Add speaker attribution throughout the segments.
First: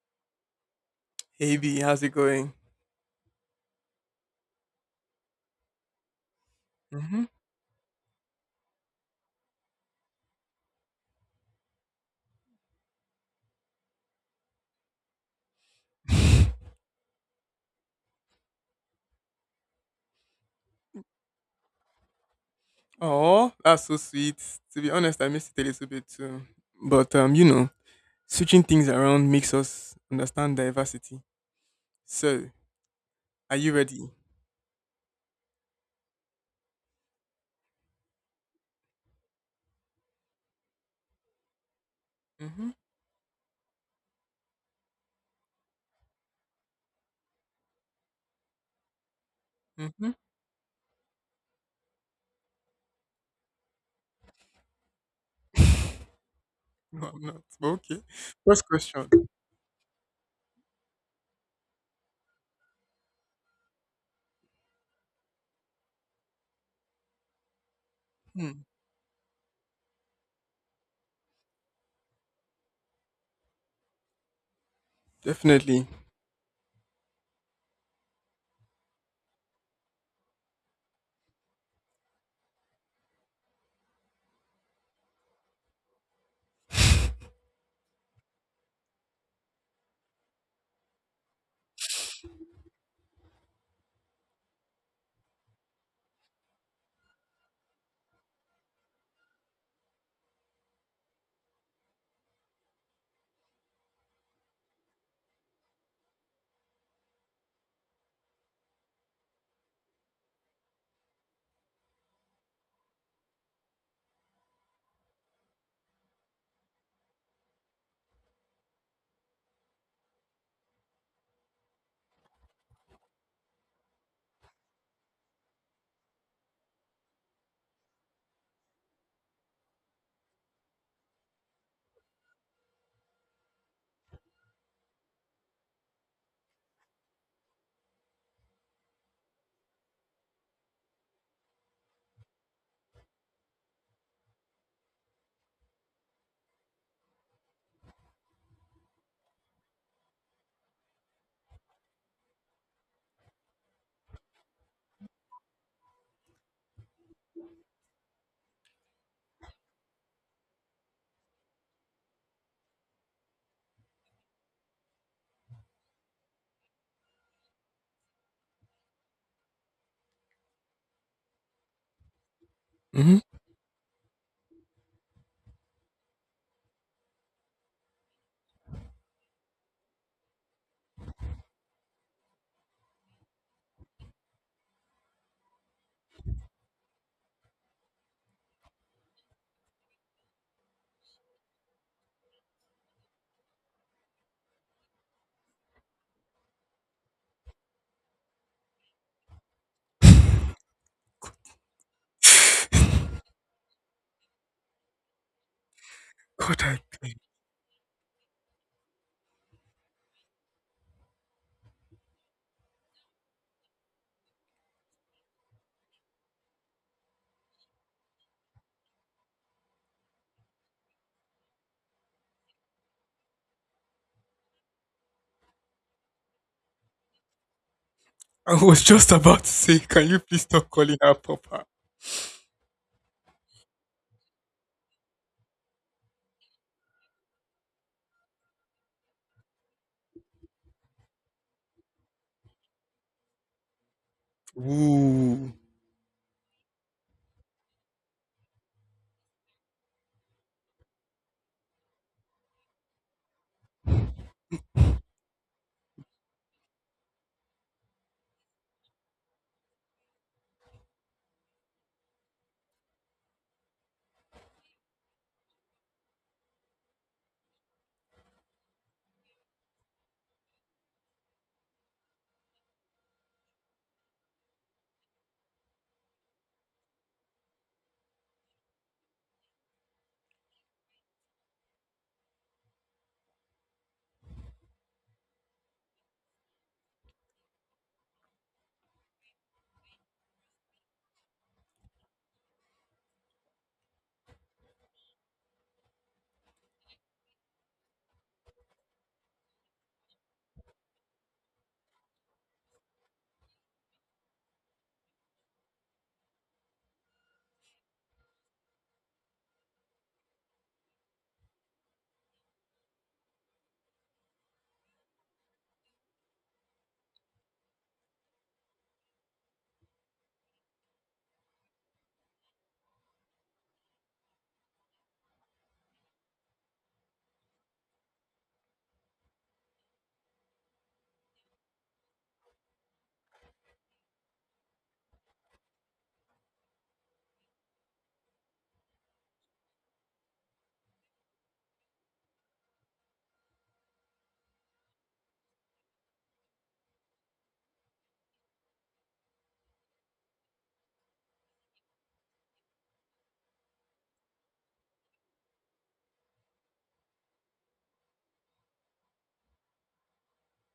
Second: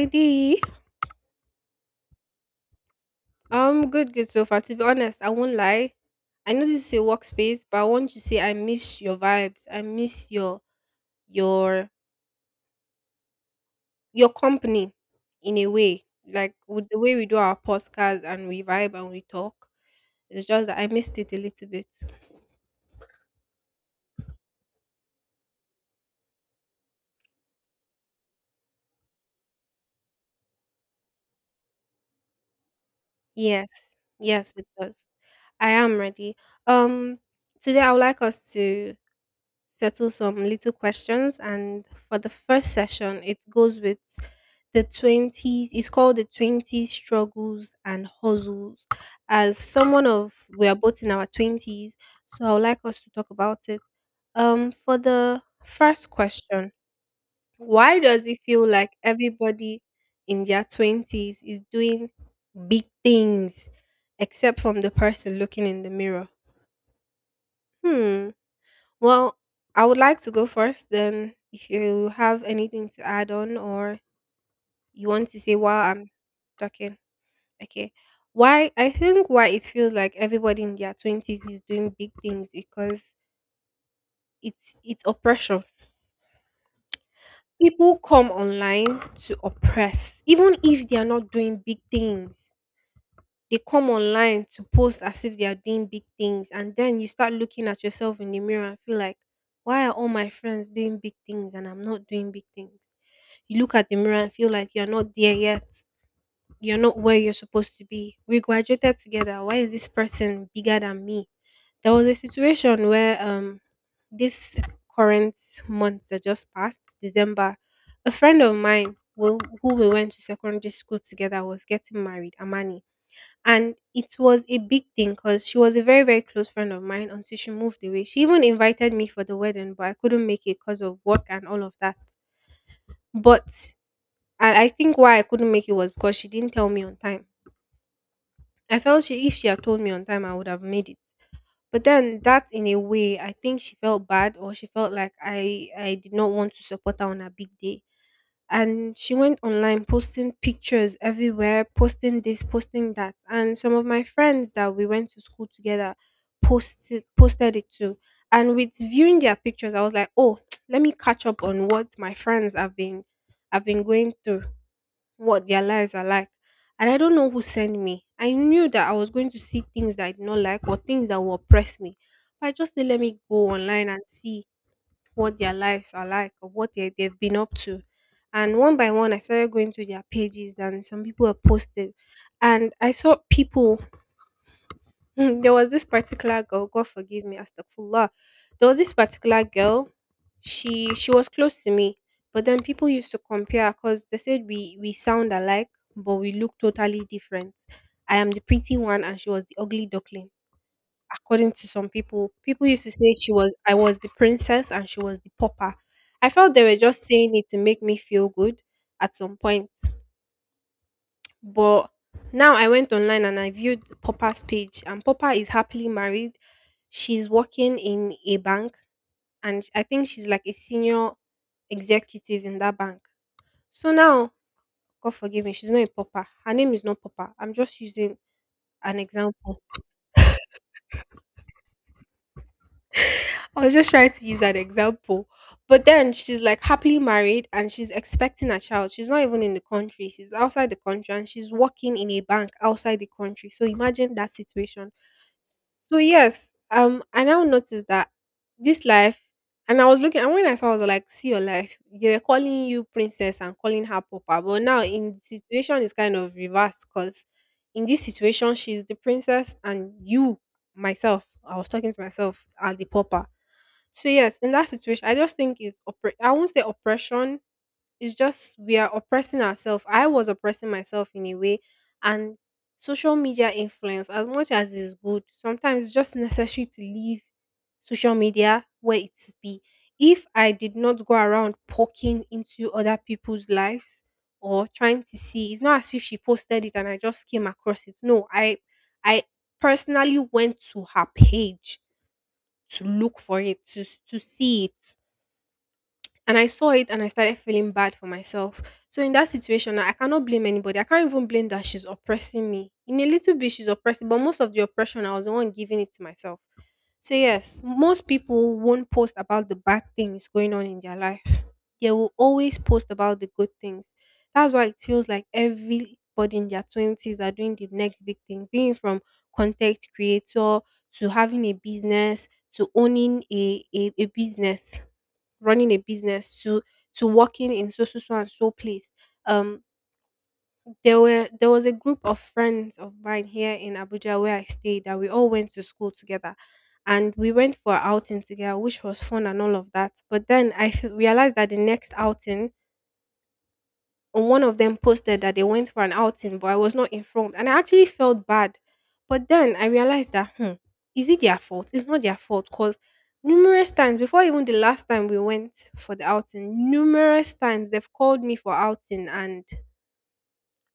Speaker 1: Lady,
Speaker 2: Hey B, how's it going?
Speaker 1: I'm good, good so far. To be honest, I won't lie. I know this is a
Speaker 2: Hmm.
Speaker 1: workspace, but I want to say I miss your vibes. I miss your your company in a way. Like with the way we do our podcast and we vibe and we talk. It's just that I missed it a little bit.
Speaker 2: Oh, that's so sweet. To be honest, I missed it a little bit too. But switching things around makes us understand diversity. So, are
Speaker 1: Yes.
Speaker 2: you ready?
Speaker 1: Yes, it does. I am ready. Um Today I would like us to settle some little questions, and for the
Speaker 2: Mm-hmm.
Speaker 1: first session, it goes with the 20s. It's called the 20 struggles and hustles. As someone
Speaker 2: Mm-hmm.
Speaker 1: of We are both in our 20s, so I would like us to talk about it. For the first question:
Speaker 2: No, I'm not. But
Speaker 1: why
Speaker 2: okay.
Speaker 1: does it
Speaker 2: First
Speaker 1: feel like
Speaker 2: question.
Speaker 1: everybody in their 20s is doing big things except from the person looking in the mirror? Hmm.
Speaker 2: Hmm.
Speaker 1: Well, I would like to go first, then, if you have anything to add on, or you want to say
Speaker 2: Definitely.
Speaker 1: while I'm talking. Okay. Why I think why it feels like everybody in their 20s is doing big things, because it's oppression. People come online to oppress. Even if they are not doing big things, they come online to post as if they are doing big things. And then you start looking at yourself in the mirror and feel like, why are all my friends doing big things and I'm not doing big things? You look at the mirror and feel like you're not there yet. You're not where you're supposed to be. We graduated together. Why is this person bigger than me? There was a situation where this current month that just passed, December, a friend of mine who we went to secondary school together was getting married, Amani. And it was a big thing because she was a very, very close friend of mine until she moved away. She even invited me for the wedding, but I couldn't make it because of work and all of that. But and I think why I couldn't make it was because she didn't tell me on time. I felt she if she had told me on time, I would have made it. But then, that in a way, I think she felt bad, or she felt like I did not want to support her on her big day. And she went online posting pictures everywhere, posting this, posting that. And some of my friends that we went to school together posted it too. And with viewing their pictures, I was like, oh, let me catch up on what my friends have been, going through, what their lives are like. And I don't know who sent me. I knew that I was going to see things that I did not like, or things that will oppress me. But I just said, let
Speaker 2: Mm-hmm.
Speaker 1: me go online and see what their lives are like, or what they've been up to. And one by one, I started going to their pages, and some people were posted. And I saw people. There was this particular girl, God forgive me, astaghfirullah. There was this particular girl, she was close to me, but then people used to compare because they said we sound alike, but we look totally different. I am the pretty one and she was the ugly duckling. According to some people, people used to say she was I was the princess and she was the pauper. I felt
Speaker 2: God,
Speaker 1: they were
Speaker 2: I
Speaker 1: just
Speaker 2: beg.
Speaker 1: saying it to make me feel good at some point. But now I went online and I viewed Popper's page, and Popper is happily married. She's working in a bank, and I think she's like a senior executive in that bank. So now, God forgive me, she's not a Popper. Her name is not Popper. I'm just using
Speaker 2: I was
Speaker 1: an
Speaker 2: just about to
Speaker 1: example.
Speaker 2: say, can you please stop calling her Papa?
Speaker 1: I was just trying to use an example. But then she's like happily married and she's expecting a child. She's not even in the country. She's outside the country and she's working in a bank outside the country. So imagine that situation.
Speaker 2: Ooh.
Speaker 1: So yes, I now noticed that this life, and I was looking, and when I saw, I was like, "See your life. They were calling you princess and calling her papa, but now in the situation is kind of reversed, because in this situation she's the princess and you, myself," I was talking to myself, "are the papa." So yes, in that situation, I just think I won't say oppression, it's just we are oppressing ourselves. I was oppressing myself in a way, and social media influence, as much as is good, sometimes it's just necessary to leave social media where it's be. If I did not go around poking into other people's lives or trying to see — it's not as if she posted it and I just came across it. No, I personally went to her page to look for it, to see it, and I saw it and I started feeling bad for myself. So in that situation, I cannot blame anybody. I can't even blame that she's oppressing me. In a little bit, she's oppressing, but most of the oppression I was the one giving it to myself. So yes, most people won't post about the bad things going on in their life. They will always post about the good things. That's why it feels like everybody in their twenties are doing the next big thing, being from content creator, to having a business, to owning a business, running a business, to working in so and so place. Um, there was a group of friends of mine here in Abuja where I stayed that we all went to school together, and we went for an outing together, which was fun and all of that. But then I realized that the next outing, one of them posted that they went for an outing, but I was not informed. And I actually felt bad. But then I realized that, is it their fault? It's not their fault because numerous times, before even the last time we went for the outing, numerous times they've called me for outing, and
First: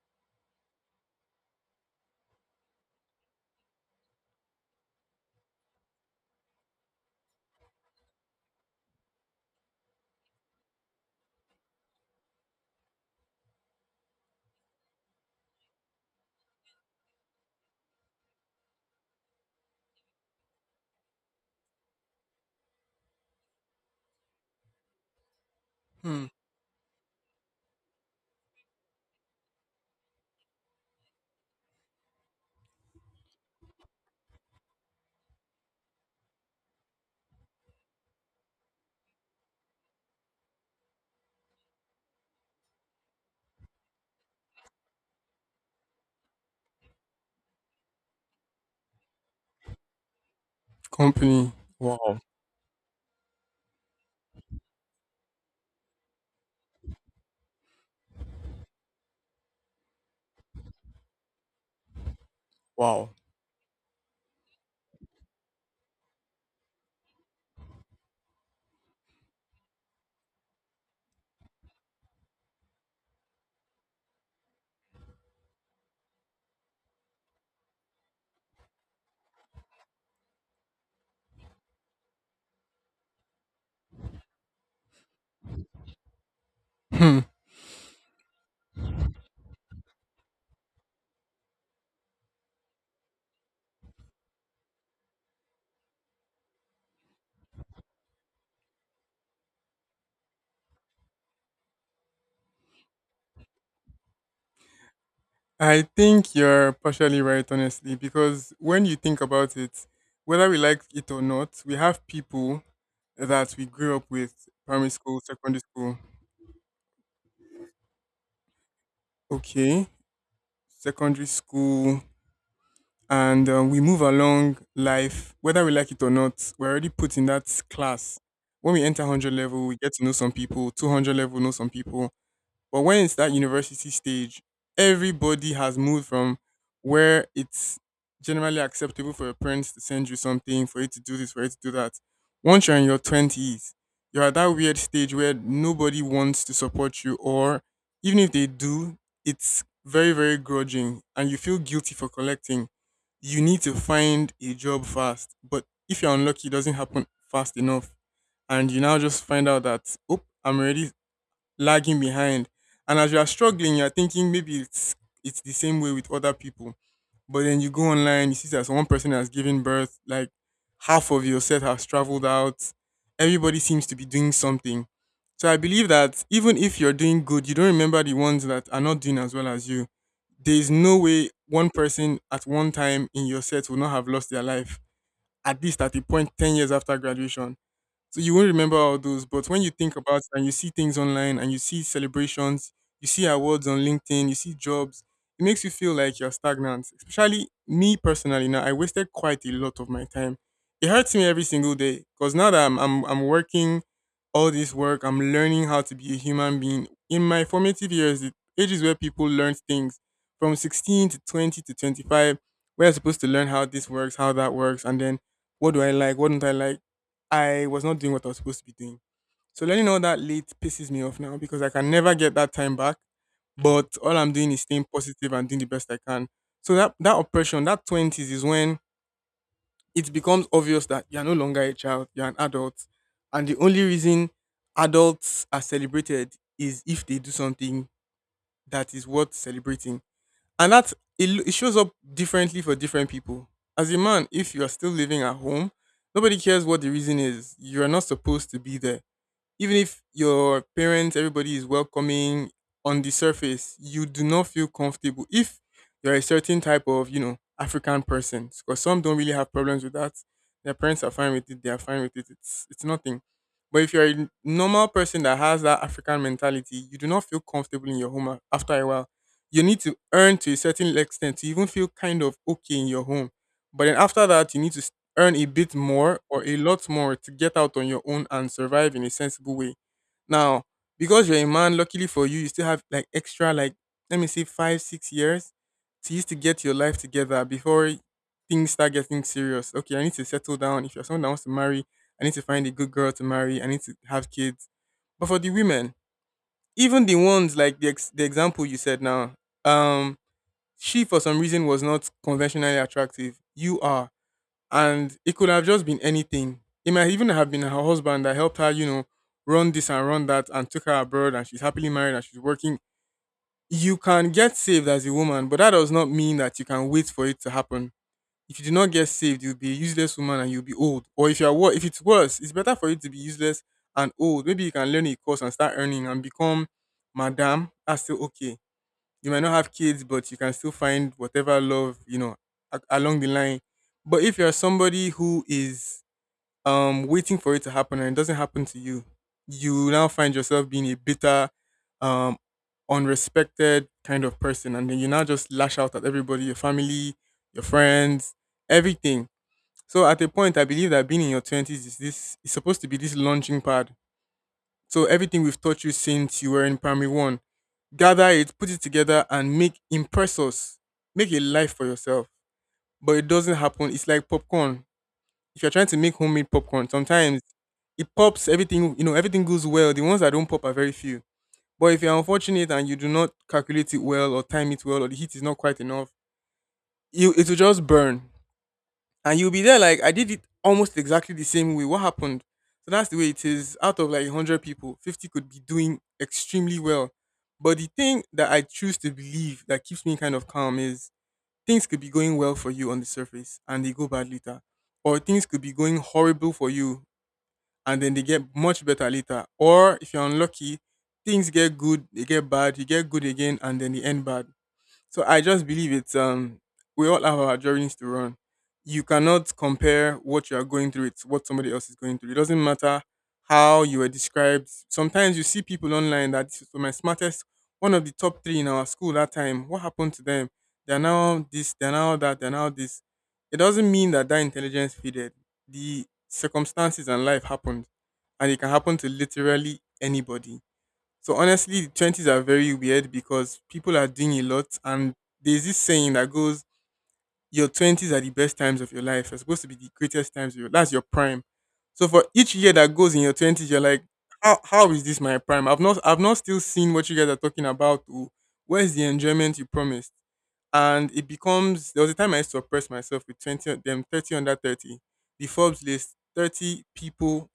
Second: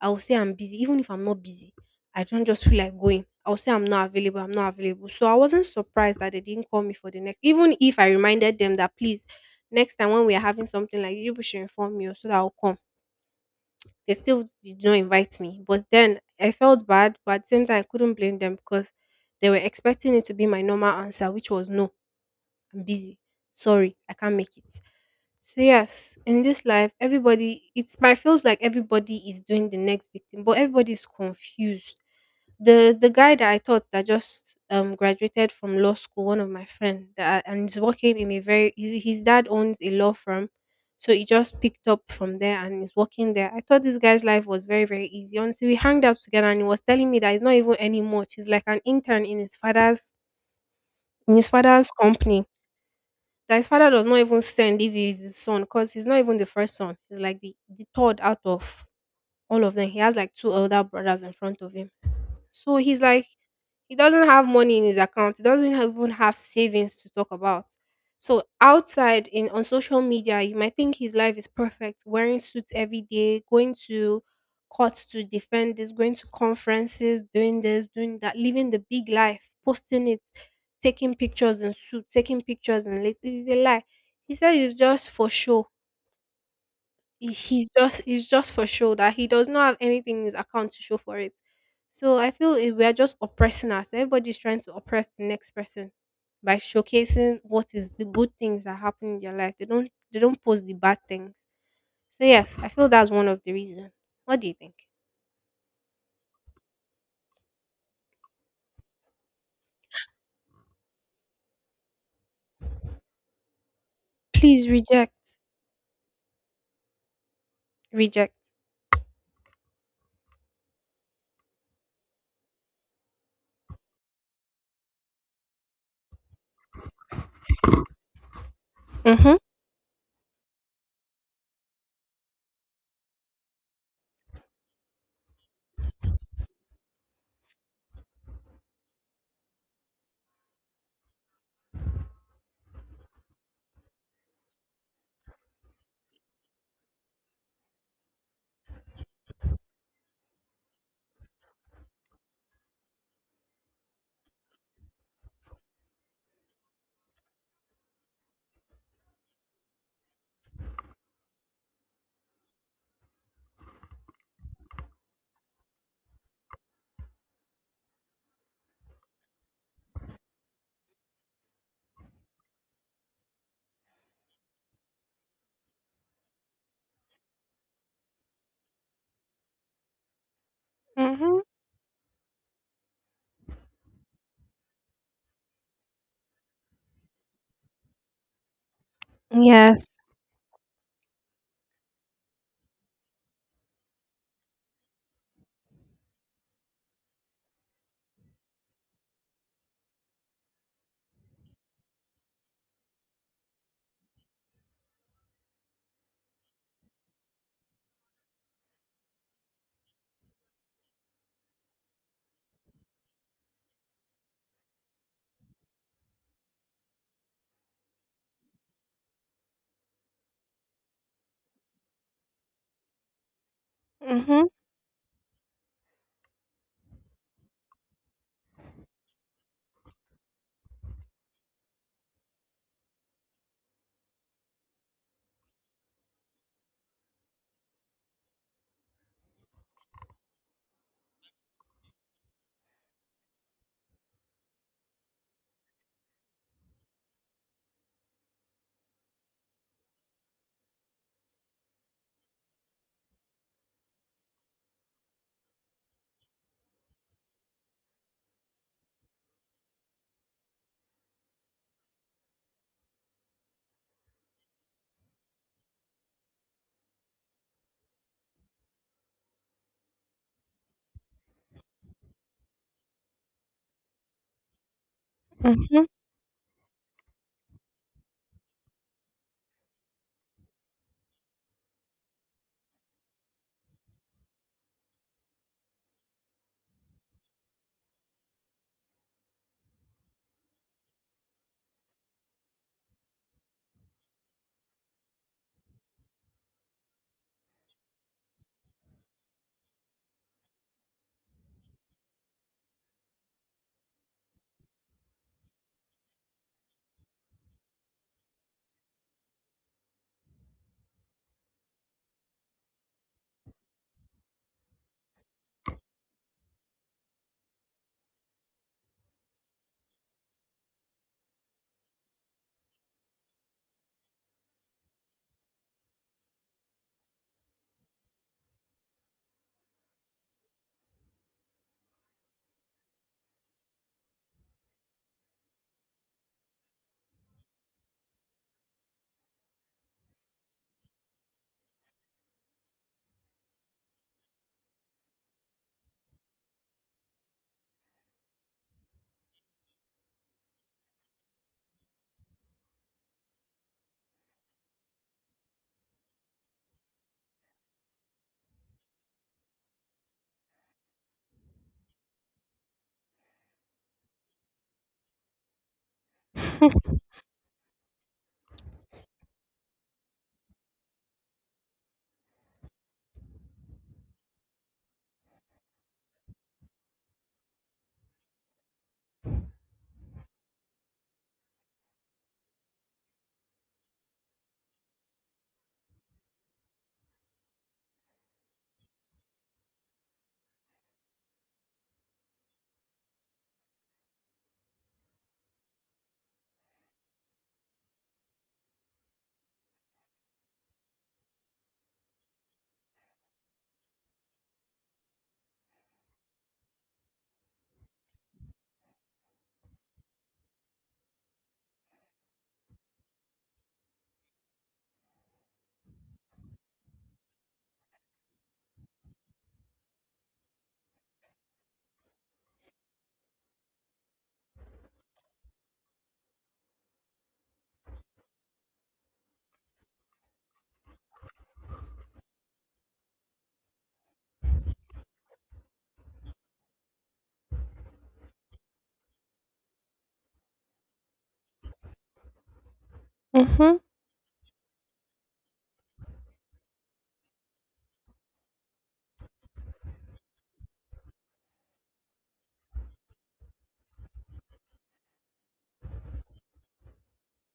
Speaker 1: I will say I'm busy. Even if I'm not busy, I don't just feel like going. I'll say I'm not available, I'm not available. So I wasn't surprised that they didn't call me for the next, even if I reminded them that, please, next time when we are having something like this, you people should inform me oh, so that I'll come. They still did not invite me. But then I felt bad, but at the same time, I couldn't blame them because they were expecting it to be my normal answer, which was no, I'm busy. Sorry, I can't make it. So yes,
Speaker 2: Hmm.
Speaker 1: in this life, everybody it's my feels like everybody is doing the next big thing, but everybody is confused. The guy that I thought that just graduated from law school, one of my friend that and is working in a very — his dad owns a law firm. So he just picked up from there and is working there. I thought this guy's life was very, very easy until we hanged out together and he was telling me that it's not even any much. He's like an intern in his father's in his
Speaker 2: Company.
Speaker 1: father's
Speaker 2: Wow.
Speaker 1: company. That his father does not even send if he is his son, because he's not even the first son. He's like the third out of all of them. He has like two elder brothers in front of him. So he's
Speaker 2: Wow.
Speaker 1: like, he doesn't have money in his account. He doesn't even have savings to talk about. So outside, in on social media, you might think his life is perfect, wearing suits every day, going to courts to defend this, going to conferences, doing this, doing that, living the big life, posting it, taking pictures in suit, taking pictures in late. It's a lie. He said it's just for show.
Speaker 2: Hmm.
Speaker 1: He's just, it's just for show, that he does not have anything in his account to show for it. So I feel we are just oppressing us. Everybody's trying to oppress the next person by showcasing what is the good things that happen in their life. They don't post the bad things. So yes, I feel that's one of the reasons. What do you think?
Speaker 2: I think you're partially right, honestly, because when you think about it, whether we like it or not, we have people that we grew up with,
Speaker 1: Please
Speaker 2: primary
Speaker 1: reject,
Speaker 2: school, secondary school,
Speaker 1: reject.
Speaker 2: okay, secondary school, and we move along life. Whether we like it or not, we're already put in that class. When we enter 100
Speaker 1: Mhm.
Speaker 2: level, we get to know some people, 200 level, know some people. But when it's that university stage, everybody has moved from where it's generally acceptable for your parents to send you something, for you to do this, for you to do that. Once you're in your 20s, you're at that weird stage where nobody wants to support you, or even if they do, it's very, very grudging and you feel guilty for collecting. You need to find a job fast. But if you're unlucky, it doesn't happen fast enough. And you now just find out that, oh, I'm already lagging behind. And as you are struggling, you're thinking maybe it's the same way with other people. But then you go online, you see that one person has given birth, like half of your set has traveled out. Everybody seems to be doing something. So I believe that even if you're doing good, you don't remember the ones that are not doing as well as you. There is no way
Speaker 1: Mhm.
Speaker 2: one person at one time in your set will not have lost their life, at least at the point 10 years after graduation, so you won't remember all those, but when you
Speaker 1: Yes.
Speaker 2: think about it and you see things online and you see celebrations, you see awards on LinkedIn, you see jobs, it makes you feel like you're stagnant. Especially me personally now, I wasted quite a lot of my time. It hurts me every single day because now that I'm working all this work, I'm learning how to be a human being. In my formative years, the ages where people learn things from 16 to 20 to 25, we're supposed to learn how this works, how that works, and then what do I like, what don't I like. I was not doing what I was supposed to be doing. So learning all that late pisses me off now because I can never get that time back. But all I'm
Speaker 1: Mhm.
Speaker 2: doing is staying positive and doing the best I can. So that oppression, that twenties is when it becomes obvious that you're no longer a child, you're an adult. And the only reason adults are celebrated is if they do something that is worth celebrating. And that it shows up differently for different people. As a man, if you are still living at home, nobody cares what the reason is. You are not supposed to be there. Even if your parents, everybody is welcoming on the surface, you do not feel comfortable if you're a certain type of, you know, African person. Because some don't really have problems with that. Their parents are fine with it, they are fine with it. It's nothing. But if you're a normal person that has that African mentality, you do not feel comfortable in your home after a while. You need to earn to a certain extent to even feel kind of okay in your home. But then after that, you need to earn a bit
Speaker 1: Mhm.
Speaker 2: more or a lot more to get out on your own and survive in a sensible way. Now, because you're a man, luckily for you, you still have like extra, like, let me say, five, 6 years to use to get your life together before things start getting serious. Okay, I need to settle down. If you're someone that wants to marry, I need to find a good girl to marry. I need to have kids. But for the women, even the ones like the example you said now, um, she for some reason was not conventionally attractive. You are, and it could have just been anything. It might even have been her husband that helped her, you know, run this and run that and took her abroad, and she's happily married and she's working. You can get saved as a woman, but that does not mean that you can wait for it to happen. If you do not get saved, you'll be a useless woman and you'll be old. Or if you're if it's worse, it's better for you to be useless and old. Maybe you can learn a course and start earning and become madam. That's still okay. You might not have kids, but you can still find whatever love, you know, along the line. But if you're somebody who is waiting for it to happen and it doesn't happen to you, you now find yourself being a bitter, um, unrespected kind of person, and then you now just lash out at everybody, your family, your friends, everything. So at a point, I believe that being in your twenties is, this is supposed to be this launching pad, so everything we've taught you since you were in primary one, gather it, put it together, and make, impress us. Make a life for yourself. But it doesn't happen. It's like popcorn. If you're trying to make homemade popcorn, sometimes it pops everything, you know, everything goes well. The ones that don't pop are very few. But if you're unfortunate and you do not calculate it well or time it well or the heat is not quite enough, you, it will just burn and you'll be there like, I did it almost exactly the same way. What happened? So that's the way it is. Out of like hundred people, 50 could be doing extremely well. But the thing that I choose to believe that keeps me kind of calm is, things could be going well for you on the surface and they go bad later. Or things could be going horrible for you and then they get much better later. Or if you're unlucky, things get good, they get bad, you get good again and then they end bad. So I just believe it's we all have our journeys to run. You cannot compare what you are going through with what somebody else is going through. It doesn't matter how you were described. Sometimes you see people online that this was my smartest, one of the top three in our school that time. What happened to them? They're now this, they're now that, they're now this. It doesn't mean that that intelligence faded. The circumstances and life happened, and it can happen to literally anybody. So honestly, the twenties are very weird because people are doing a lot, and there's this saying that goes, your twenties are the best times of your life. Are supposed to be the greatest times of your, that's your prime. So for each year that goes in your twenties, you're
Speaker 1: Mhm.
Speaker 2: like, how is this my prime? I've not still seen what you guys are talking about. Oh, where's the enjoyment you promised? And it becomes, there was a time I used to oppress myself with 20 of them, 30 under 30. The Forbes list, 30 people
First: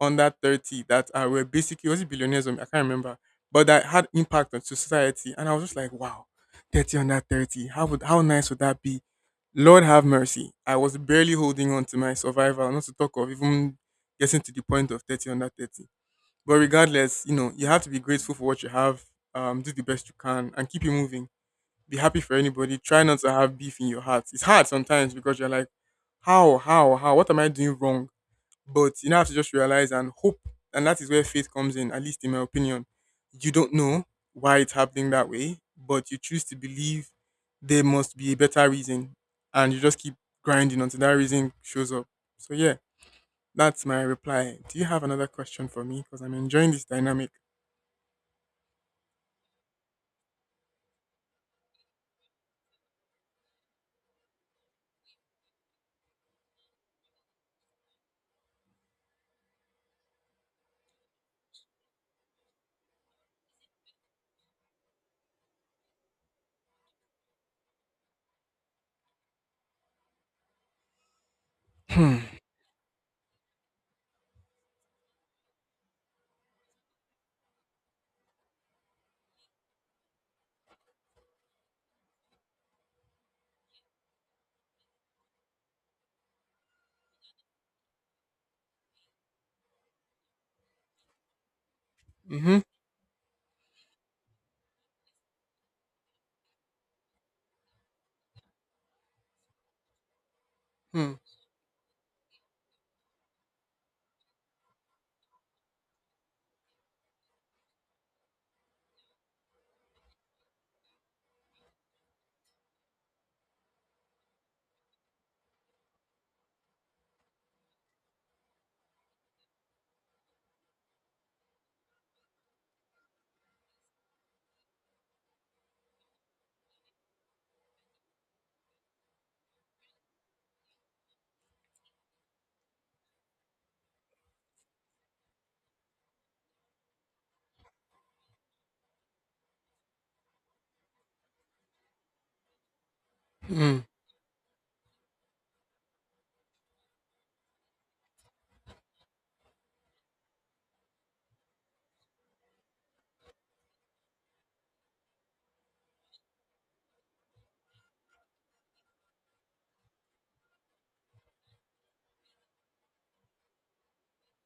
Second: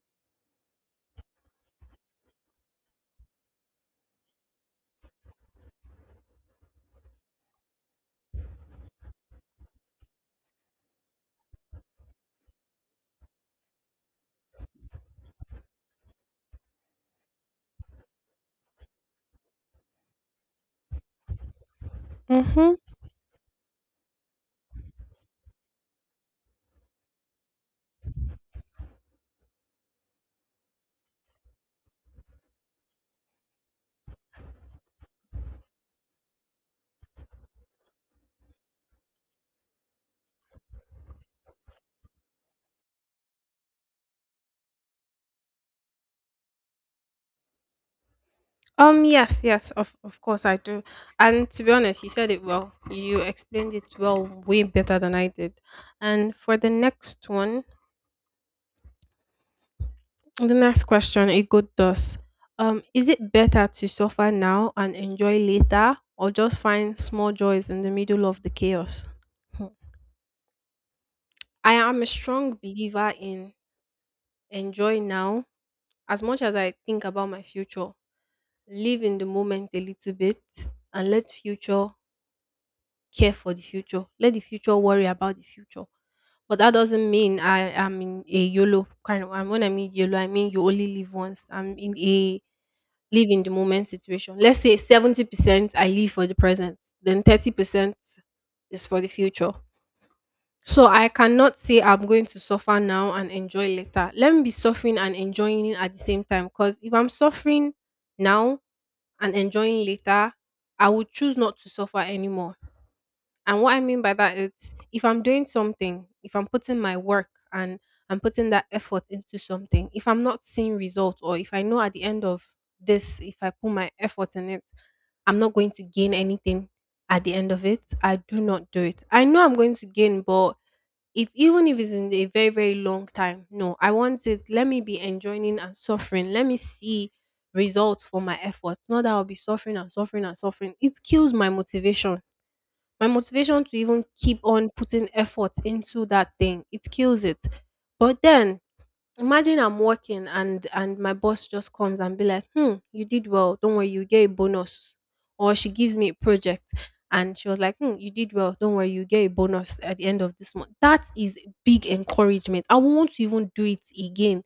Speaker 2: under 30 that are, were basically, was it billionaires or I can't remember, but that had impact on society. And I was just like, wow, 30 under 30. How would, how nice would that be? Lord have mercy. I was barely holding on to my survival, not to talk of even getting to the point of 30 under 30. But regardless, you know, you have to be grateful for what you have, do the best you can, and keep it moving. Be happy for
Speaker 1: Mhm.
Speaker 2: anybody. Try not to have beef in your heart. It's hard sometimes because you're like, how, how? What am I doing wrong? But you now have to just realize and hope. And that is where faith comes in, at least in my opinion. You don't know why it's happening that way, but you choose to believe there must be a better reason. And you just keep grinding until that reason shows up. So, yeah, that's my reply. Do you have another question for me? Because I'm enjoying this dynamic.
Speaker 1: Yes, yes, of course I do. And to be honest, you said it well. You explained it well, way better than I did. And for the next one, the next question, it goes thus. Is it better to suffer now and enjoy later, or just find small joys in the middle of the chaos? Hmm. I am a
Speaker 2: Hmm.
Speaker 1: strong believer in enjoy now as much as I think about my future. Live in the moment a little bit and let future care for the future. Let the future worry about the future. But that doesn't mean I am in a YOLO kind of. And when I mean YOLO, I mean you only live once. I'm in a
Speaker 2: Mm-hmm.
Speaker 1: live in the moment situation. Let's say 70% I live for the present, then 30% is for the future. So I
Speaker 2: Hmm.
Speaker 1: cannot say I'm going to suffer now and enjoy later. Let me be suffering and enjoying it at the same time. Because if I'm suffering now and enjoying later, I would choose not to suffer anymore. And what I mean by that is, if I'm doing something, if I'm putting my work and I'm putting that effort into something, if I'm not seeing results, or if I know at the end of this, if I put my effort in it, I'm not going to gain anything at the end of it, I do not do it. I know I'm going to gain, but if even if it's in a very, very long time, no, I want it. Let me be enjoying and suffering. Let me see results for my efforts. Not that I'll be suffering and suffering and suffering. It kills my motivation to
Speaker 2: Hmm.
Speaker 1: even keep on putting effort into that thing. It kills it. But then imagine I'm working and my boss just comes and be like, "Hmm, you did well. Don't worry, you get a bonus." Or she gives me a project and she was like, "Hmm, you did well. Don't worry, you get a bonus at the end of this month." That is big encouragement. I won't want to even do it again.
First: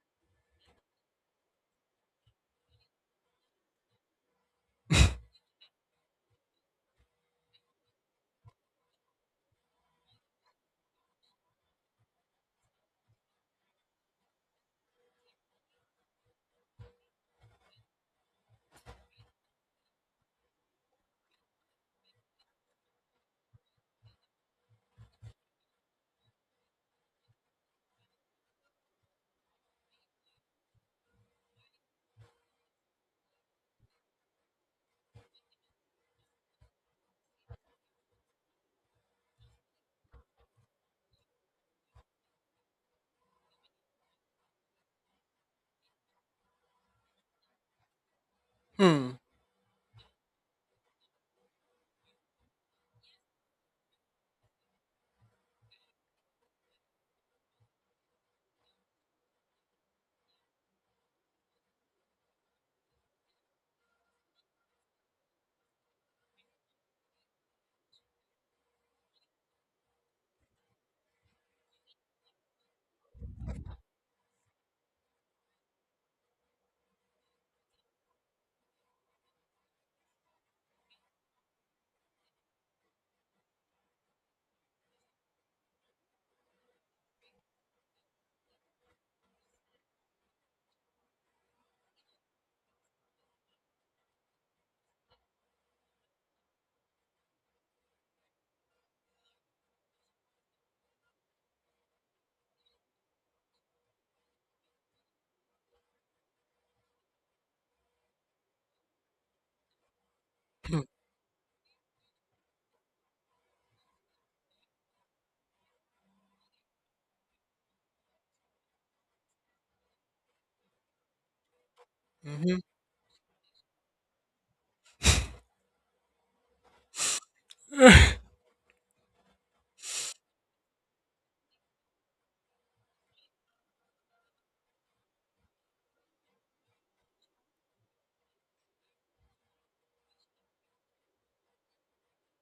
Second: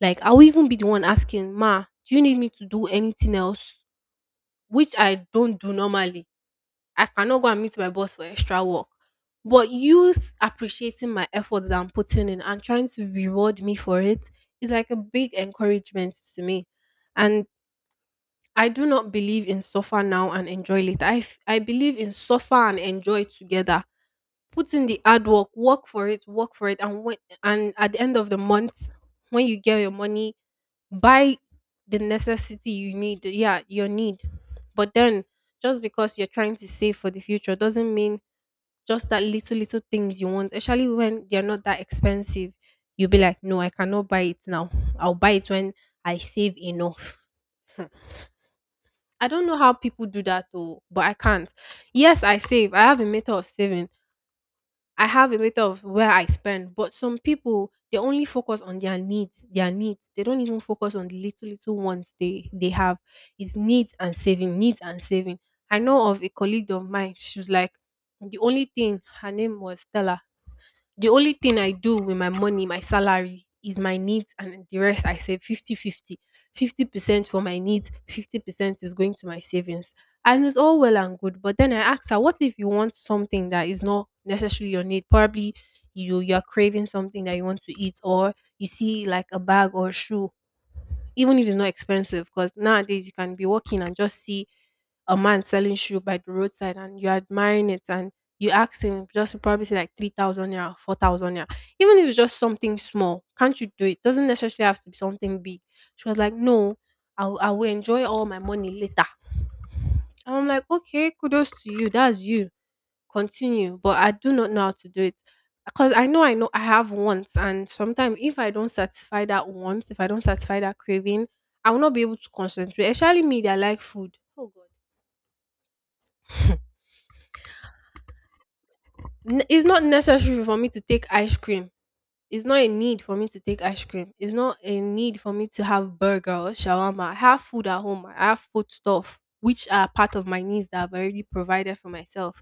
Speaker 1: Like, I will even be the one asking, "Ma, do you need me to do anything else?" Which I don't do normally. I cannot go and meet my boss for extra work. But appreciating my efforts that I'm putting in and trying to reward me for it is like a big encouragement to me. And I do not believe in suffer now and enjoy later. I believe in suffer and enjoy together. Put in the hard work, work for it, and at the end of the month, when you get your money, buy the necessity you need. Yeah, your need. But then, just because you're trying to save for the future doesn't mean just that little, little things you want, especially when they're not that expensive, you'll be like, "No, I cannot buy it now. I'll buy it when I save enough."
Speaker 2: Hmm.
Speaker 1: I don't know how people do that though, but I can't. Yes, I save. I have a method of saving. I have a method of where I spend. But some people, they only focus on their needs, their needs. They don't even focus on the little little ones they have. It's needs and saving, needs and saving. I know of a colleague of mine. She was like, the only thing, her name was Stella, the only thing I do with my money, my salary, is my needs, and the rest I save 50-50. 50-50. 50, 50% for my needs, 50% is going to my savings. And it's all well and good. But then I asked her, "What if you want something that is not necessarily your need? Probably you're craving something that you want to eat, or you see like a bag or shoe, even if it's not expensive, because nowadays you can be walking and just see a man selling shoe by the roadside, and you're admiring it, and you ask him, just probably say like 3,000 naira, 4,000 naira, even if it's just something small, can't you do it? Doesn't necessarily have to be something big." She was like, "No, I will enjoy all my money later." And I'm like,
Speaker 2: Hmm.
Speaker 1: "Okay, kudos to you, that's you, continue," but I do not know how to do it. Because I know I have wants, and sometimes if I don't satisfy that want, if I don't satisfy that craving, I will not be able to
Speaker 2: Mm-hmm.
Speaker 1: concentrate. Especially me that like food. Oh God. It's not necessary for me to take ice cream. It's not a need for me to take ice cream. It's not a need for me to have burger or shawarma. I have food at home. I have food stuff, which are part of my needs that I've already provided for myself.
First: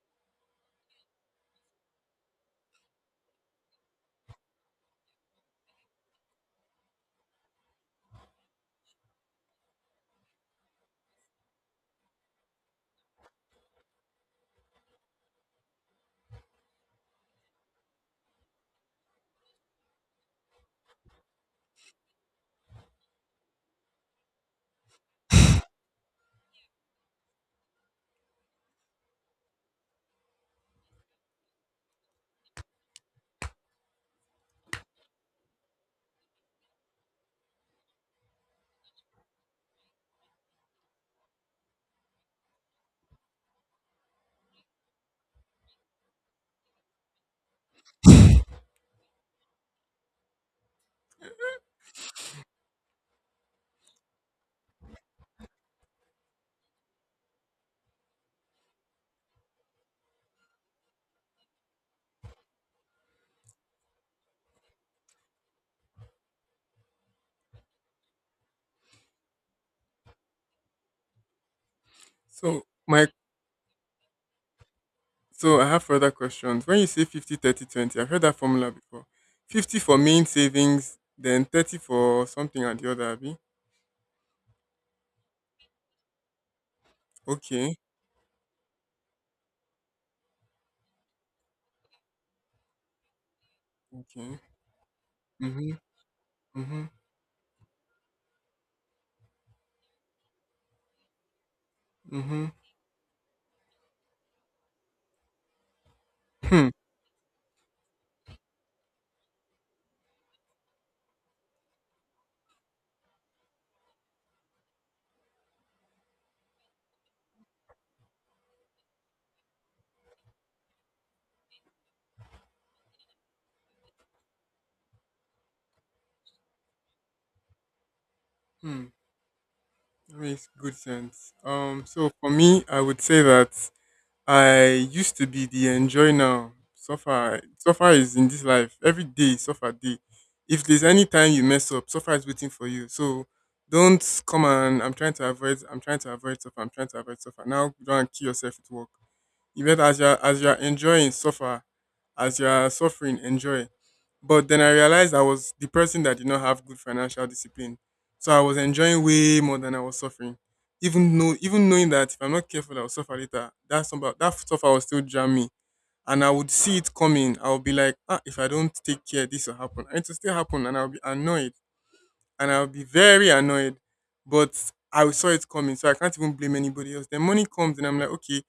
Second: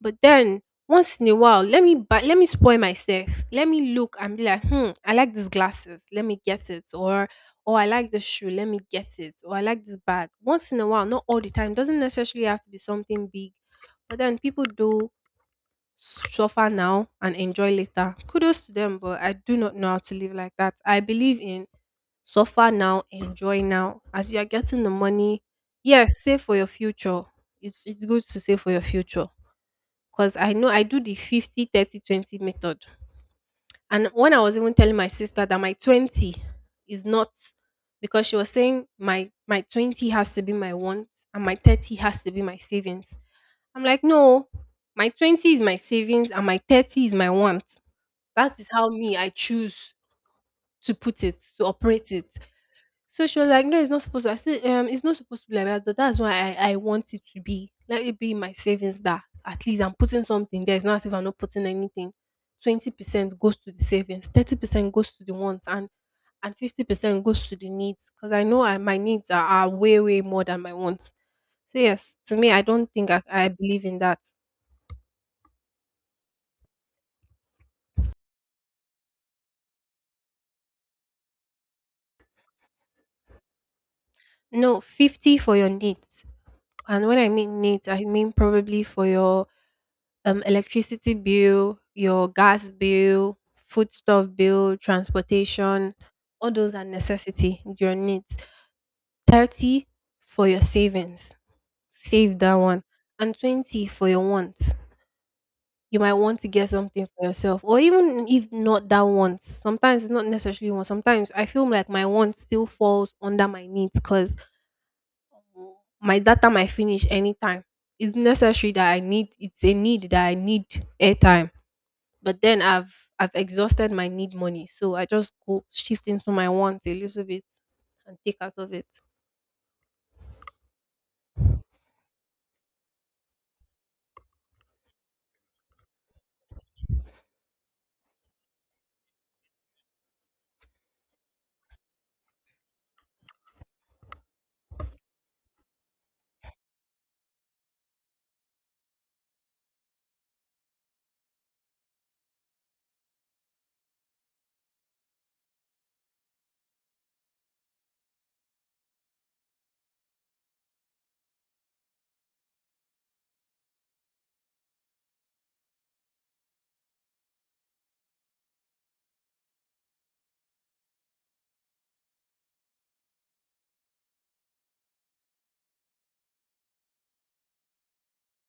Speaker 1: But then, once in a while, let me buy, let me spoil myself. Let me look and be like, "Hmm, I like these glasses. Let me get it." or "I like this shoe. Let me get it." Or "I like this bag." Once in a while, not all the time. Doesn't necessarily have to be something big. But then people do suffer now and enjoy later. Kudos to them, but I do not know how to live like that. I believe in suffer now, enjoy now. As you are getting the money, yes, save for your future. It's good to save for your future. 'Cause I know I do the 50/30/20 method. And when I was even telling my sister that my 20 is not, because she was saying my 20 has to be my want and my 30 has to be my savings. I'm like, "No, my 20 is my savings and my 30 is my want." That is how me I choose to put it, to operate it. So she was like, "No, it's not supposed to." I said, It's not supposed to be like that, but that's why I want it to be. Let it be in my savings, that at least I'm putting something there. It's not as if I'm not putting anything. 20% goes to the savings, 30% goes to the wants, and 50% goes to the needs. Because I know my needs are way way more than my wants. So yes, to me,
Speaker 2: so,
Speaker 1: I don't
Speaker 2: my
Speaker 1: think I believe in that."
Speaker 2: So I have further questions. When you say 50, 30, 20, I've heard that formula before. 50 for main savings, then 30 for something and the other, Abby.
Speaker 1: No, 50 for your needs, and when I mean
Speaker 2: Okay,
Speaker 1: needs, I mean probably for your electricity bill, your gas bill, foodstuff
Speaker 2: okay.
Speaker 1: bill,
Speaker 2: Mm-hmm,
Speaker 1: transportation, all those
Speaker 2: mm-hmm,
Speaker 1: are necessity, your needs. 30 for your savings, save
Speaker 2: mm-hmm.
Speaker 1: that one. And 20 for your wants. You might want to
Speaker 2: Hmm,
Speaker 1: get something for yourself, or even if not that want. Sometimes it's not necessarily want. Sometimes I feel like my want still falls under my needs, because my data might finish anytime. It's necessary that I need, it's a need that I need airtime. But then I've exhausted my need money, so I just go shift into my wants a little bit and take out of
Speaker 2: hmm.
Speaker 1: it.
Speaker 2: That makes good sense. So for me, I would say that I used to be the enjoy now. Suffer, suffer is in this life. Every day, is suffer day. If there's any time you mess up, suffer is waiting for you. So don't come and I'm trying to avoid. I'm trying to avoid suffer. I'm trying to avoid suffer. Now go and kill yourself with work. You better as you're enjoying suffer as you are suffering, enjoy. But then I realized I was the person that did not have good financial discipline. So I was enjoying way more than I was suffering. Even knowing that if I'm not careful, I'll suffer later. That's about that suffer will still jam me, and I would see it coming. I'll be like, ah, if I don't take care, this will happen, and it will still happen, and I'll be annoyed, and I'll be very annoyed. But I saw it coming, so I can't even blame anybody else. Then money comes, and I'm like, okay,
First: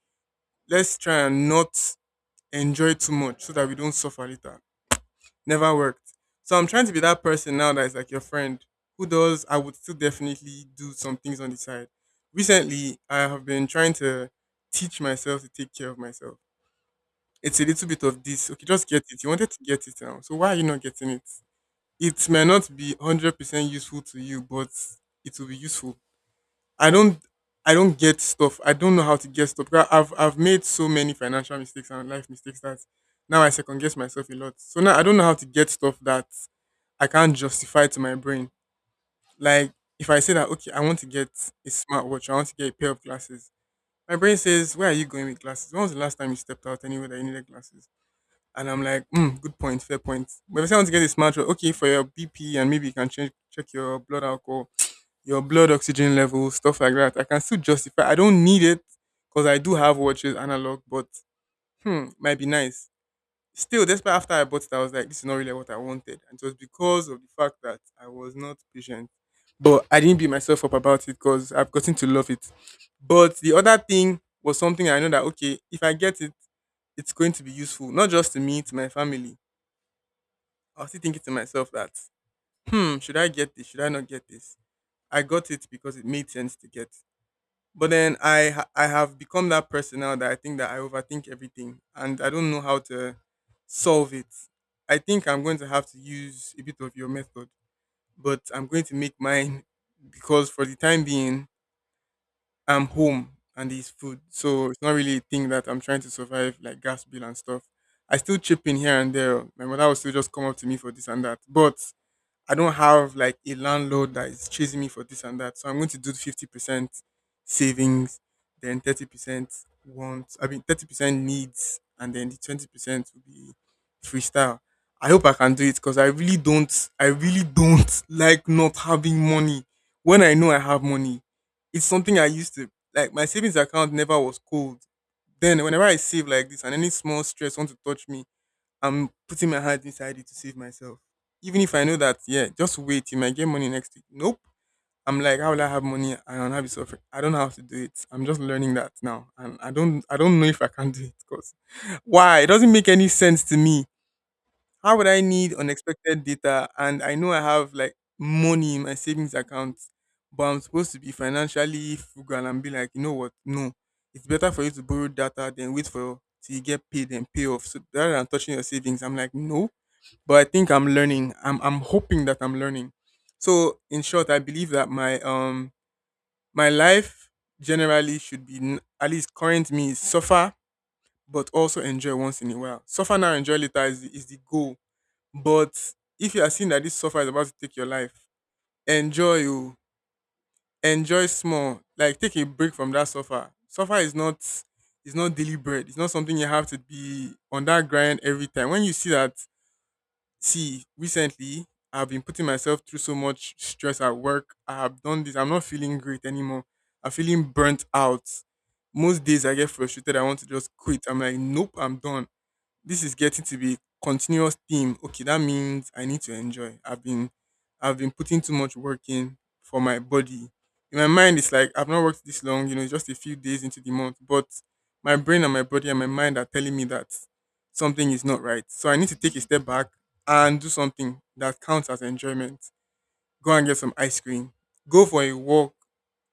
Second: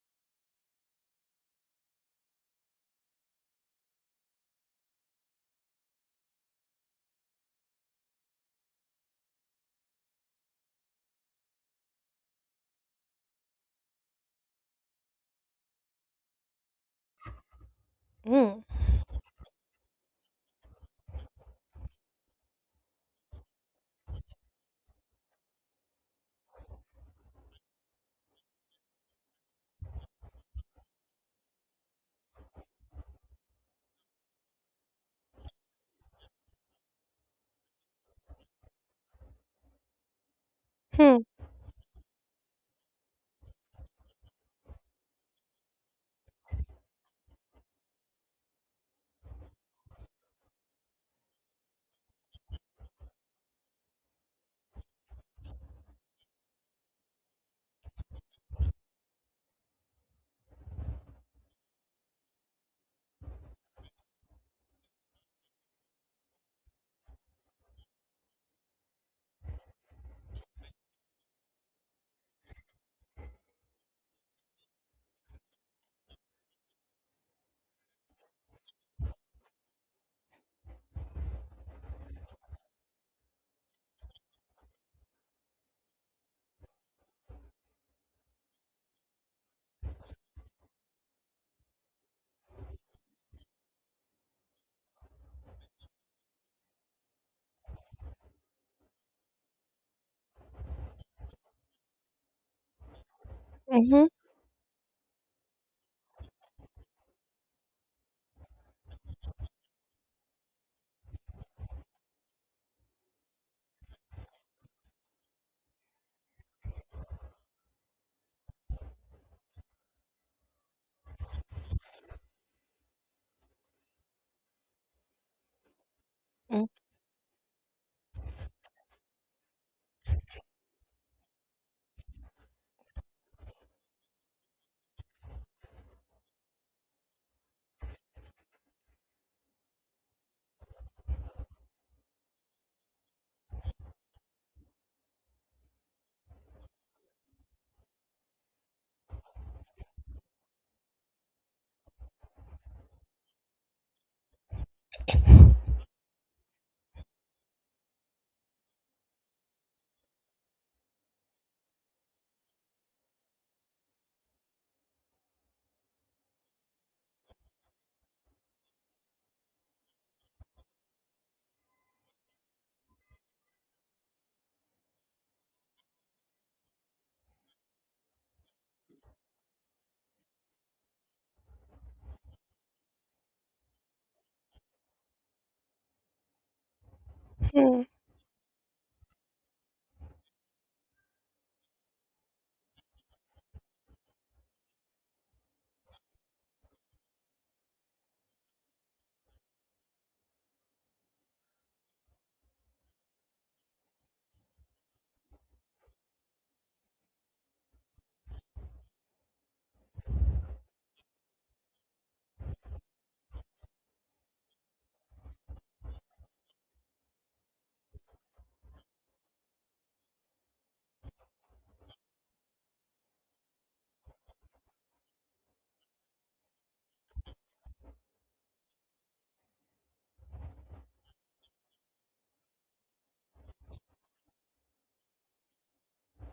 Speaker 2: let's try and not enjoy too much so that we don't suffer later. Never worked. So I'm trying to be that person now that is like your friend who does, I would still definitely do some things on the side. Recently, I have been trying to teach myself to take care of myself. It's a little bit of this.
Speaker 1: Mm.
Speaker 2: Okay, just get it. You wanted to get it now. So why are you not getting it? It may not be 100% useful to you, but it will be useful. I don't I don't get stuff. I don't know how to get stuff. Because I've made so many financial mistakes and life mistakes that now I second guess myself a lot. So now I don't know how to get stuff that I can't justify it to my brain. Like if I say that okay, I want to
Speaker 1: Hmm.
Speaker 2: get a smartwatch, I want to get a pair of glasses. My brain says, "Where are you going with glasses? When was the last time you stepped out anywhere that you needed glasses?" And I'm like, mm, "Good point, fair point." But if I say I want to get a smartwatch, okay, for your BP and maybe you can check your blood alcohol, your blood oxygen level, stuff like that. I can still justify. I don't need it because I do have watches analog, but hmm, might be nice. Still, despite after I bought it, I was like, this is not really what I wanted. And it was because of the fact that I was not patient. But I didn't beat myself up about it because I've gotten to love it. But the other thing was something I know that, okay, if I get it, it's going to be useful, not just to me, to my family. I was still thinking to myself that, hmm, should I get this? Should I not get this? I got it because it made sense to get. But then I have become that person now that I think that I overthink everything and I don't know how to solve it. I think I'm going to have to use a bit of your method, but I'm going to make mine because for the time being I'm home and there's
Speaker 1: Mhm.
Speaker 2: food, so it's not really a thing that I'm trying to survive like gas bill and stuff. I still chip in here and there. My mother will still just come up to me for this and that, but I don't have like a landlord that is chasing me for this and that. So I'm going to do 50% savings, then 30% wants, I mean, 30% needs, and then the 20% will be freestyle. I hope I can do it because
Speaker 1: Mhm.
Speaker 2: I really don't like not having money. When I know I have money, it's something I used to like. My savings account never was cold. Then, whenever I save like this and any small stress want to touch me, I'm putting my hand inside it to save myself. Even if I know that, yeah, just wait, you might get money next week. Nope. I'm like, how will I have money? I don't have it suffering. I don't know how to do it. I'm just learning that now. And I don't know if I can do it because why? It doesn't make any sense to me. How would I need unexpected data? And I know I have like money in my savings account, but I'm supposed to be financially frugal and be like, you know what? No. It's better for you to borrow data than wait for till you get paid and pay off. So rather than touching your savings, I'm like, no, but I think I'm learning. I'm hoping that I'm learning. So in short, I believe that my life generally should be at least current me is suffer but also enjoy once in a while. Suffer now, enjoy later is the goal. But if you are seeing that this suffer is about to take your life, enjoy you enjoy small. Like take a break from that suffer. Suffer is not daily bread. It's not something you have to be on that grind every time. When you see that, see, recently I've been putting myself through so much stress at work. I have done this. I'm not feeling great anymore. I'm feeling burnt out. Most days I get frustrated. I want to just quit. I'm like, nope, I'm done. This is getting to be continuous theme. Okay, that means I need to enjoy. I've been putting too much work in for my body. In my mind, it's like I've not worked this long, it's just a few days into the month. But my brain and my body and my mind are telling me that something is not right. So I need to take a step back and do something that counts as enjoyment. Go and get some ice cream. Go for a walk,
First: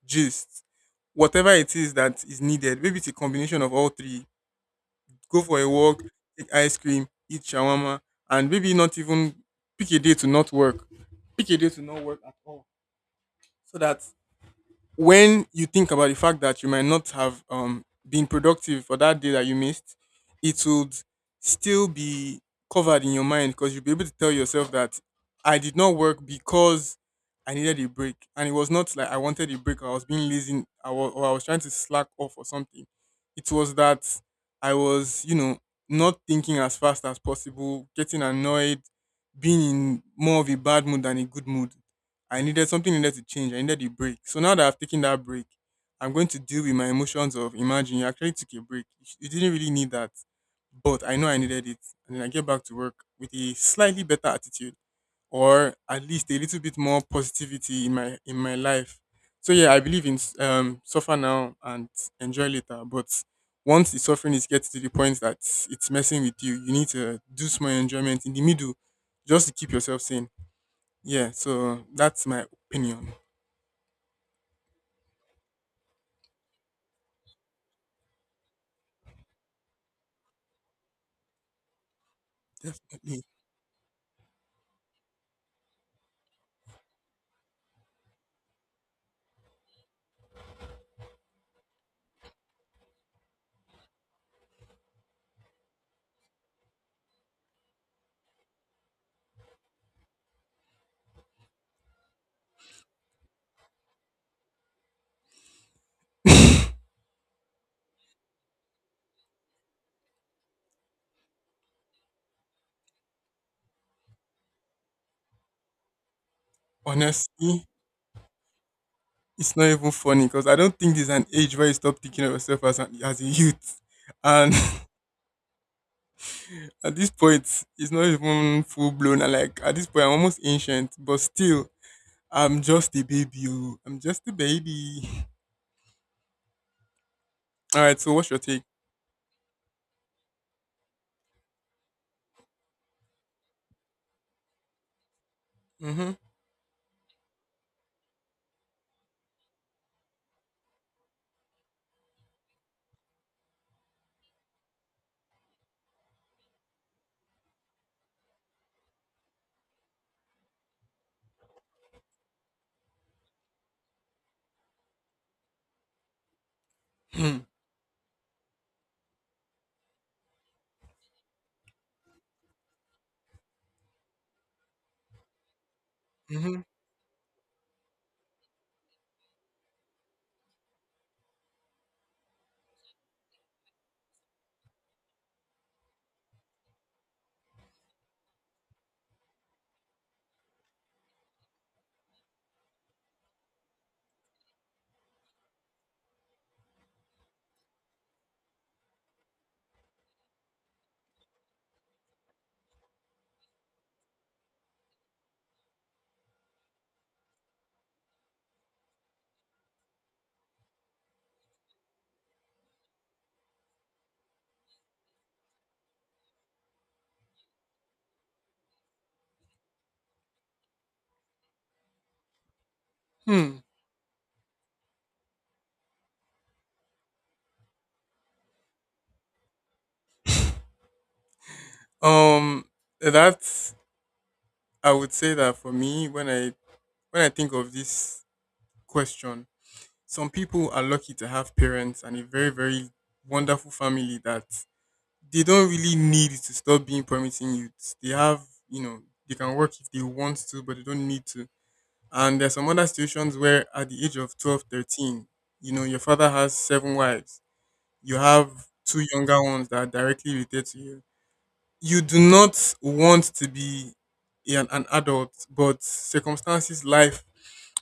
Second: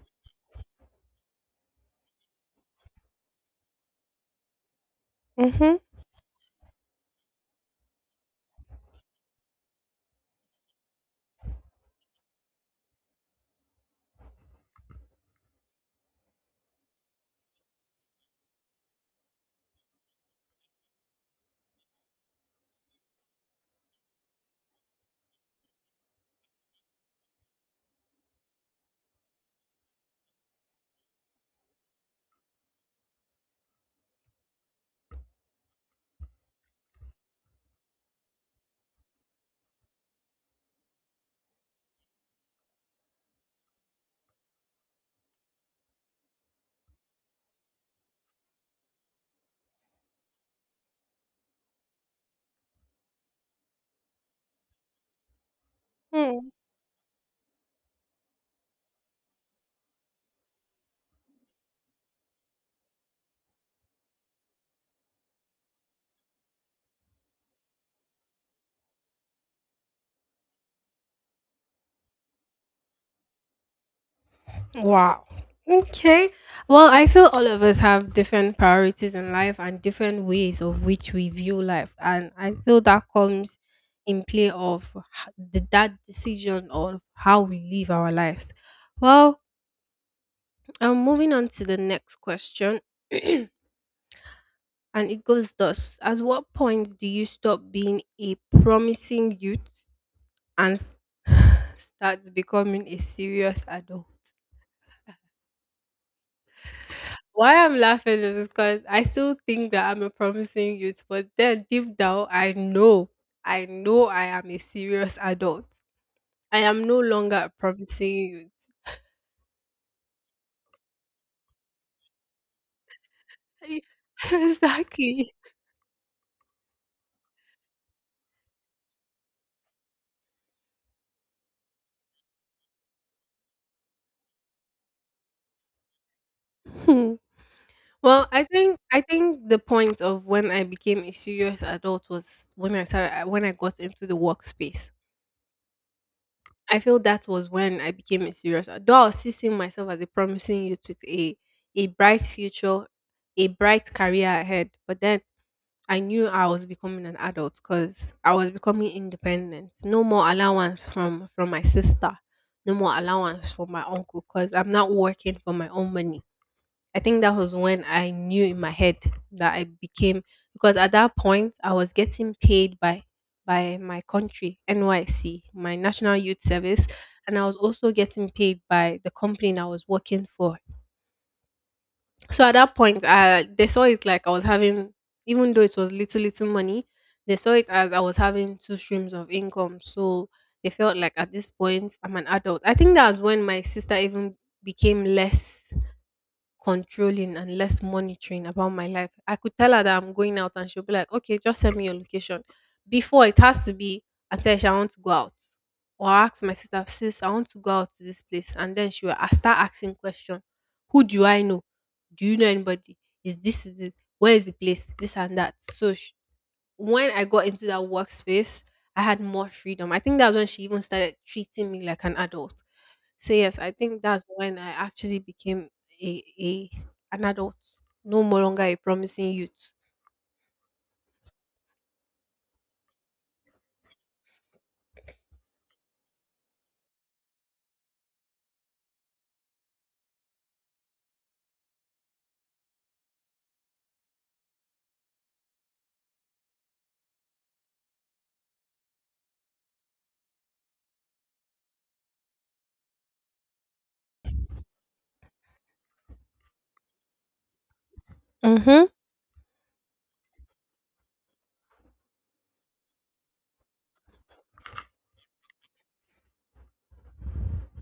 Speaker 2: gist. Whatever it is that is needed. Maybe it's a combination of all three: go for a
Speaker 1: Mhm.
Speaker 2: walk, take ice cream, eat shawarma, and maybe not even pick a day to not work. Pick a day to not work at all so that when you think about the fact that you might not have been productive for that day that you missed, it would still be covered in your mind because you'll be able to tell yourself that I did not work because I needed a break. And it was not like I wanted a break or I was being lazy, or I was trying to slack off or something. It was that I was, not thinking as fast as possible, getting annoyed, being in more of a bad mood than a good mood. I needed something needed to change. I needed a break. So now that I've taken that break, I'm going to deal with my emotions of imagine you actually took a break. You didn't really need that, but I know I needed it. And then I get back to work with a slightly better attitude or at least a
Speaker 1: Mhm.
Speaker 2: little bit more positivity in my life. So yeah, I believe in suffer now and enjoy later. But once the suffering is getting to the point that it's messing with you, you need to do small enjoyment in the middle just to keep yourself sane. Yeah, so that's my opinion.
Speaker 1: Wow. Okay. Well, I feel all of us have different priorities in life and different ways of which we view life, and I feel that
Speaker 2: Definitely.
Speaker 1: comes in play of that decision of how we live our lives. Well, I'm moving on to the next question. And it goes thus. At what point do you stop being a promising youth and start becoming a serious adult? Why I'm laughing is because I still think that I'm a promising youth, but then deep down, I know I am a serious adult. I am no longer a
Speaker 2: Honestly,
Speaker 1: promising
Speaker 2: it's not even funny because I don't think there's an age where you stop thinking of yourself as a youth.
Speaker 1: youth.
Speaker 2: And
Speaker 1: Exactly.
Speaker 2: at this point, it's not even full blown. And like at this point, I'm almost ancient, but still, I'm just a baby. Oh. I'm just a baby.
Speaker 1: Hmm.
Speaker 2: All right. So
Speaker 1: Well,
Speaker 2: what's your
Speaker 1: I
Speaker 2: take?
Speaker 1: think I think the point of when I became a serious adult was when I got into the workspace.
Speaker 2: Mm-hmm.
Speaker 1: I feel that was when I became a serious, though I was still seeing myself as a promising youth with a bright future, a bright career ahead. But then I knew I was becoming an adult because I was becoming independent. No more allowance from my sister, no more allowance from my uncle, because I'm not working for my own money. I think that
Speaker 2: Hmm.
Speaker 1: was when I knew in my head that I became, because at that point I was getting paid by my country, NYC, my National Youth
Speaker 2: Mm-hmm.
Speaker 1: Service, and I was also getting paid by the company that I was working for. So at that point, they saw it like even though it was little little money, they saw it as I was having two streams of income. So they felt like at this point I'm an adult. I think that was when my sister even became less controlling and less monitoring about my life. I could tell her that I'm going out and she'll be like, "Okay, just send me your location." Before, it has to be, "Atesh, I want to go out." Or I ask my sister, "Sis, I want to go out to this place." And then she will I start asking question. Who do I know? Do you know anybody? Is this, is it? Where is the place? This and that. So sh when I got into that workspace, I had more freedom. I think that's when she even started treating me like an adult. So
Speaker 2: Hmm.
Speaker 1: yes, I think that's when I actually became a an adult, no more longer a promising youth.
Speaker 2: Um. That's. I would say that for me, when I think of this question, some people are lucky to have parents and a very, very wonderful family that they don't really need to stop being promising youths. They have you know they can work if they want to, but they don't need to. And there's some other situations where at the age of 12, 13, you know your father has seven wives, you have
Speaker 1: Mm-hmm.
Speaker 2: two younger ones that are directly related to you. You do not want to be an adult, but circumstances, life,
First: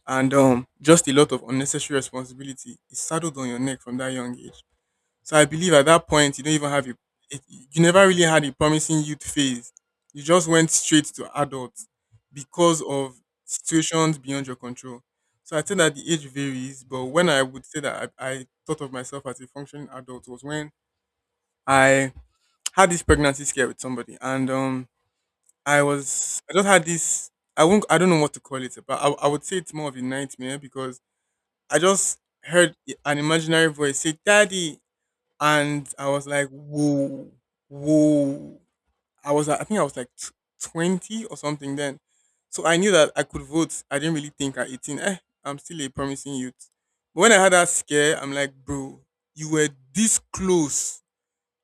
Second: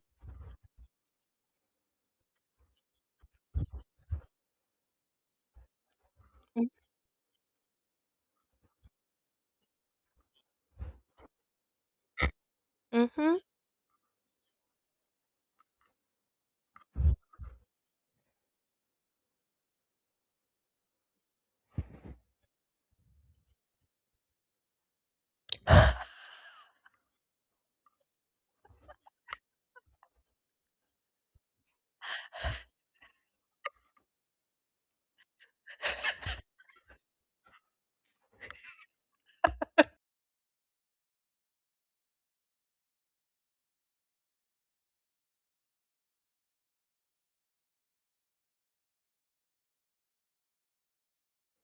Speaker 2: and just a lot of unnecessary responsibility is saddled on your neck from that young age. So I believe at that point you don't even have you never really had a promising youth phase. You just went straight to adults because of
Speaker 1: Mm-hmm.
Speaker 2: situations beyond your control. So I think that the age varies, but when I would say that I thought of myself as a functioning adult was when I had this pregnancy scare with somebody, and I just had this. I don't know what to call it, but I would say it's more of a nightmare because I just heard an imaginary voice say, "Daddy." And I was like, "Whoa, whoa." I was, I think I was like 20 or something then. So I knew that I could vote. I didn't really think at 18, eh, I'm still a promising youth. But when I had that scare, I'm like, "Bro, you were this close,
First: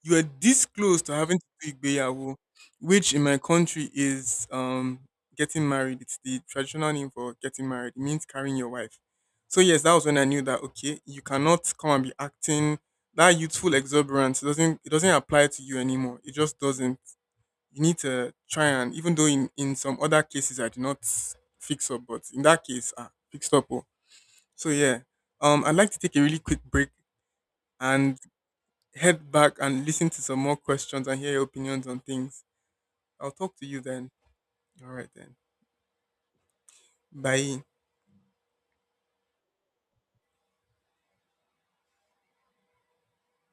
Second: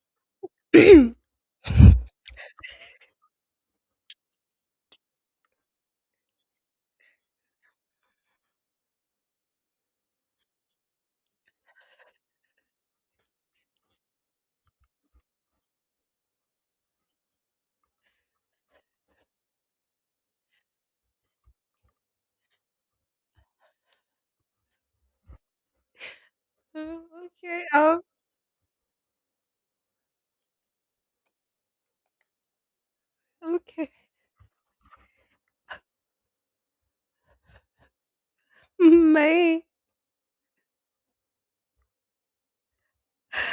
Speaker 2: you are this close to having to do igbeyawo," which in my country is getting married. It's the traditional name for getting married. It means carrying your wife. So yes, that was when I knew that okay, you cannot come and be acting that youthful exuberance. It doesn't apply to you anymore. It just doesn't. You need to try, and even though in some other cases I did not fix up, but in that case I fixed up. Oh. So yeah, I'd like to take a really quick break
Speaker 1: Mm, okay.
Speaker 2: and head back and listen to some more questions and hear your opinions on things. I'll talk to you
Speaker 1: Okay.
Speaker 2: then. All right then. Bye.
Speaker 1: May.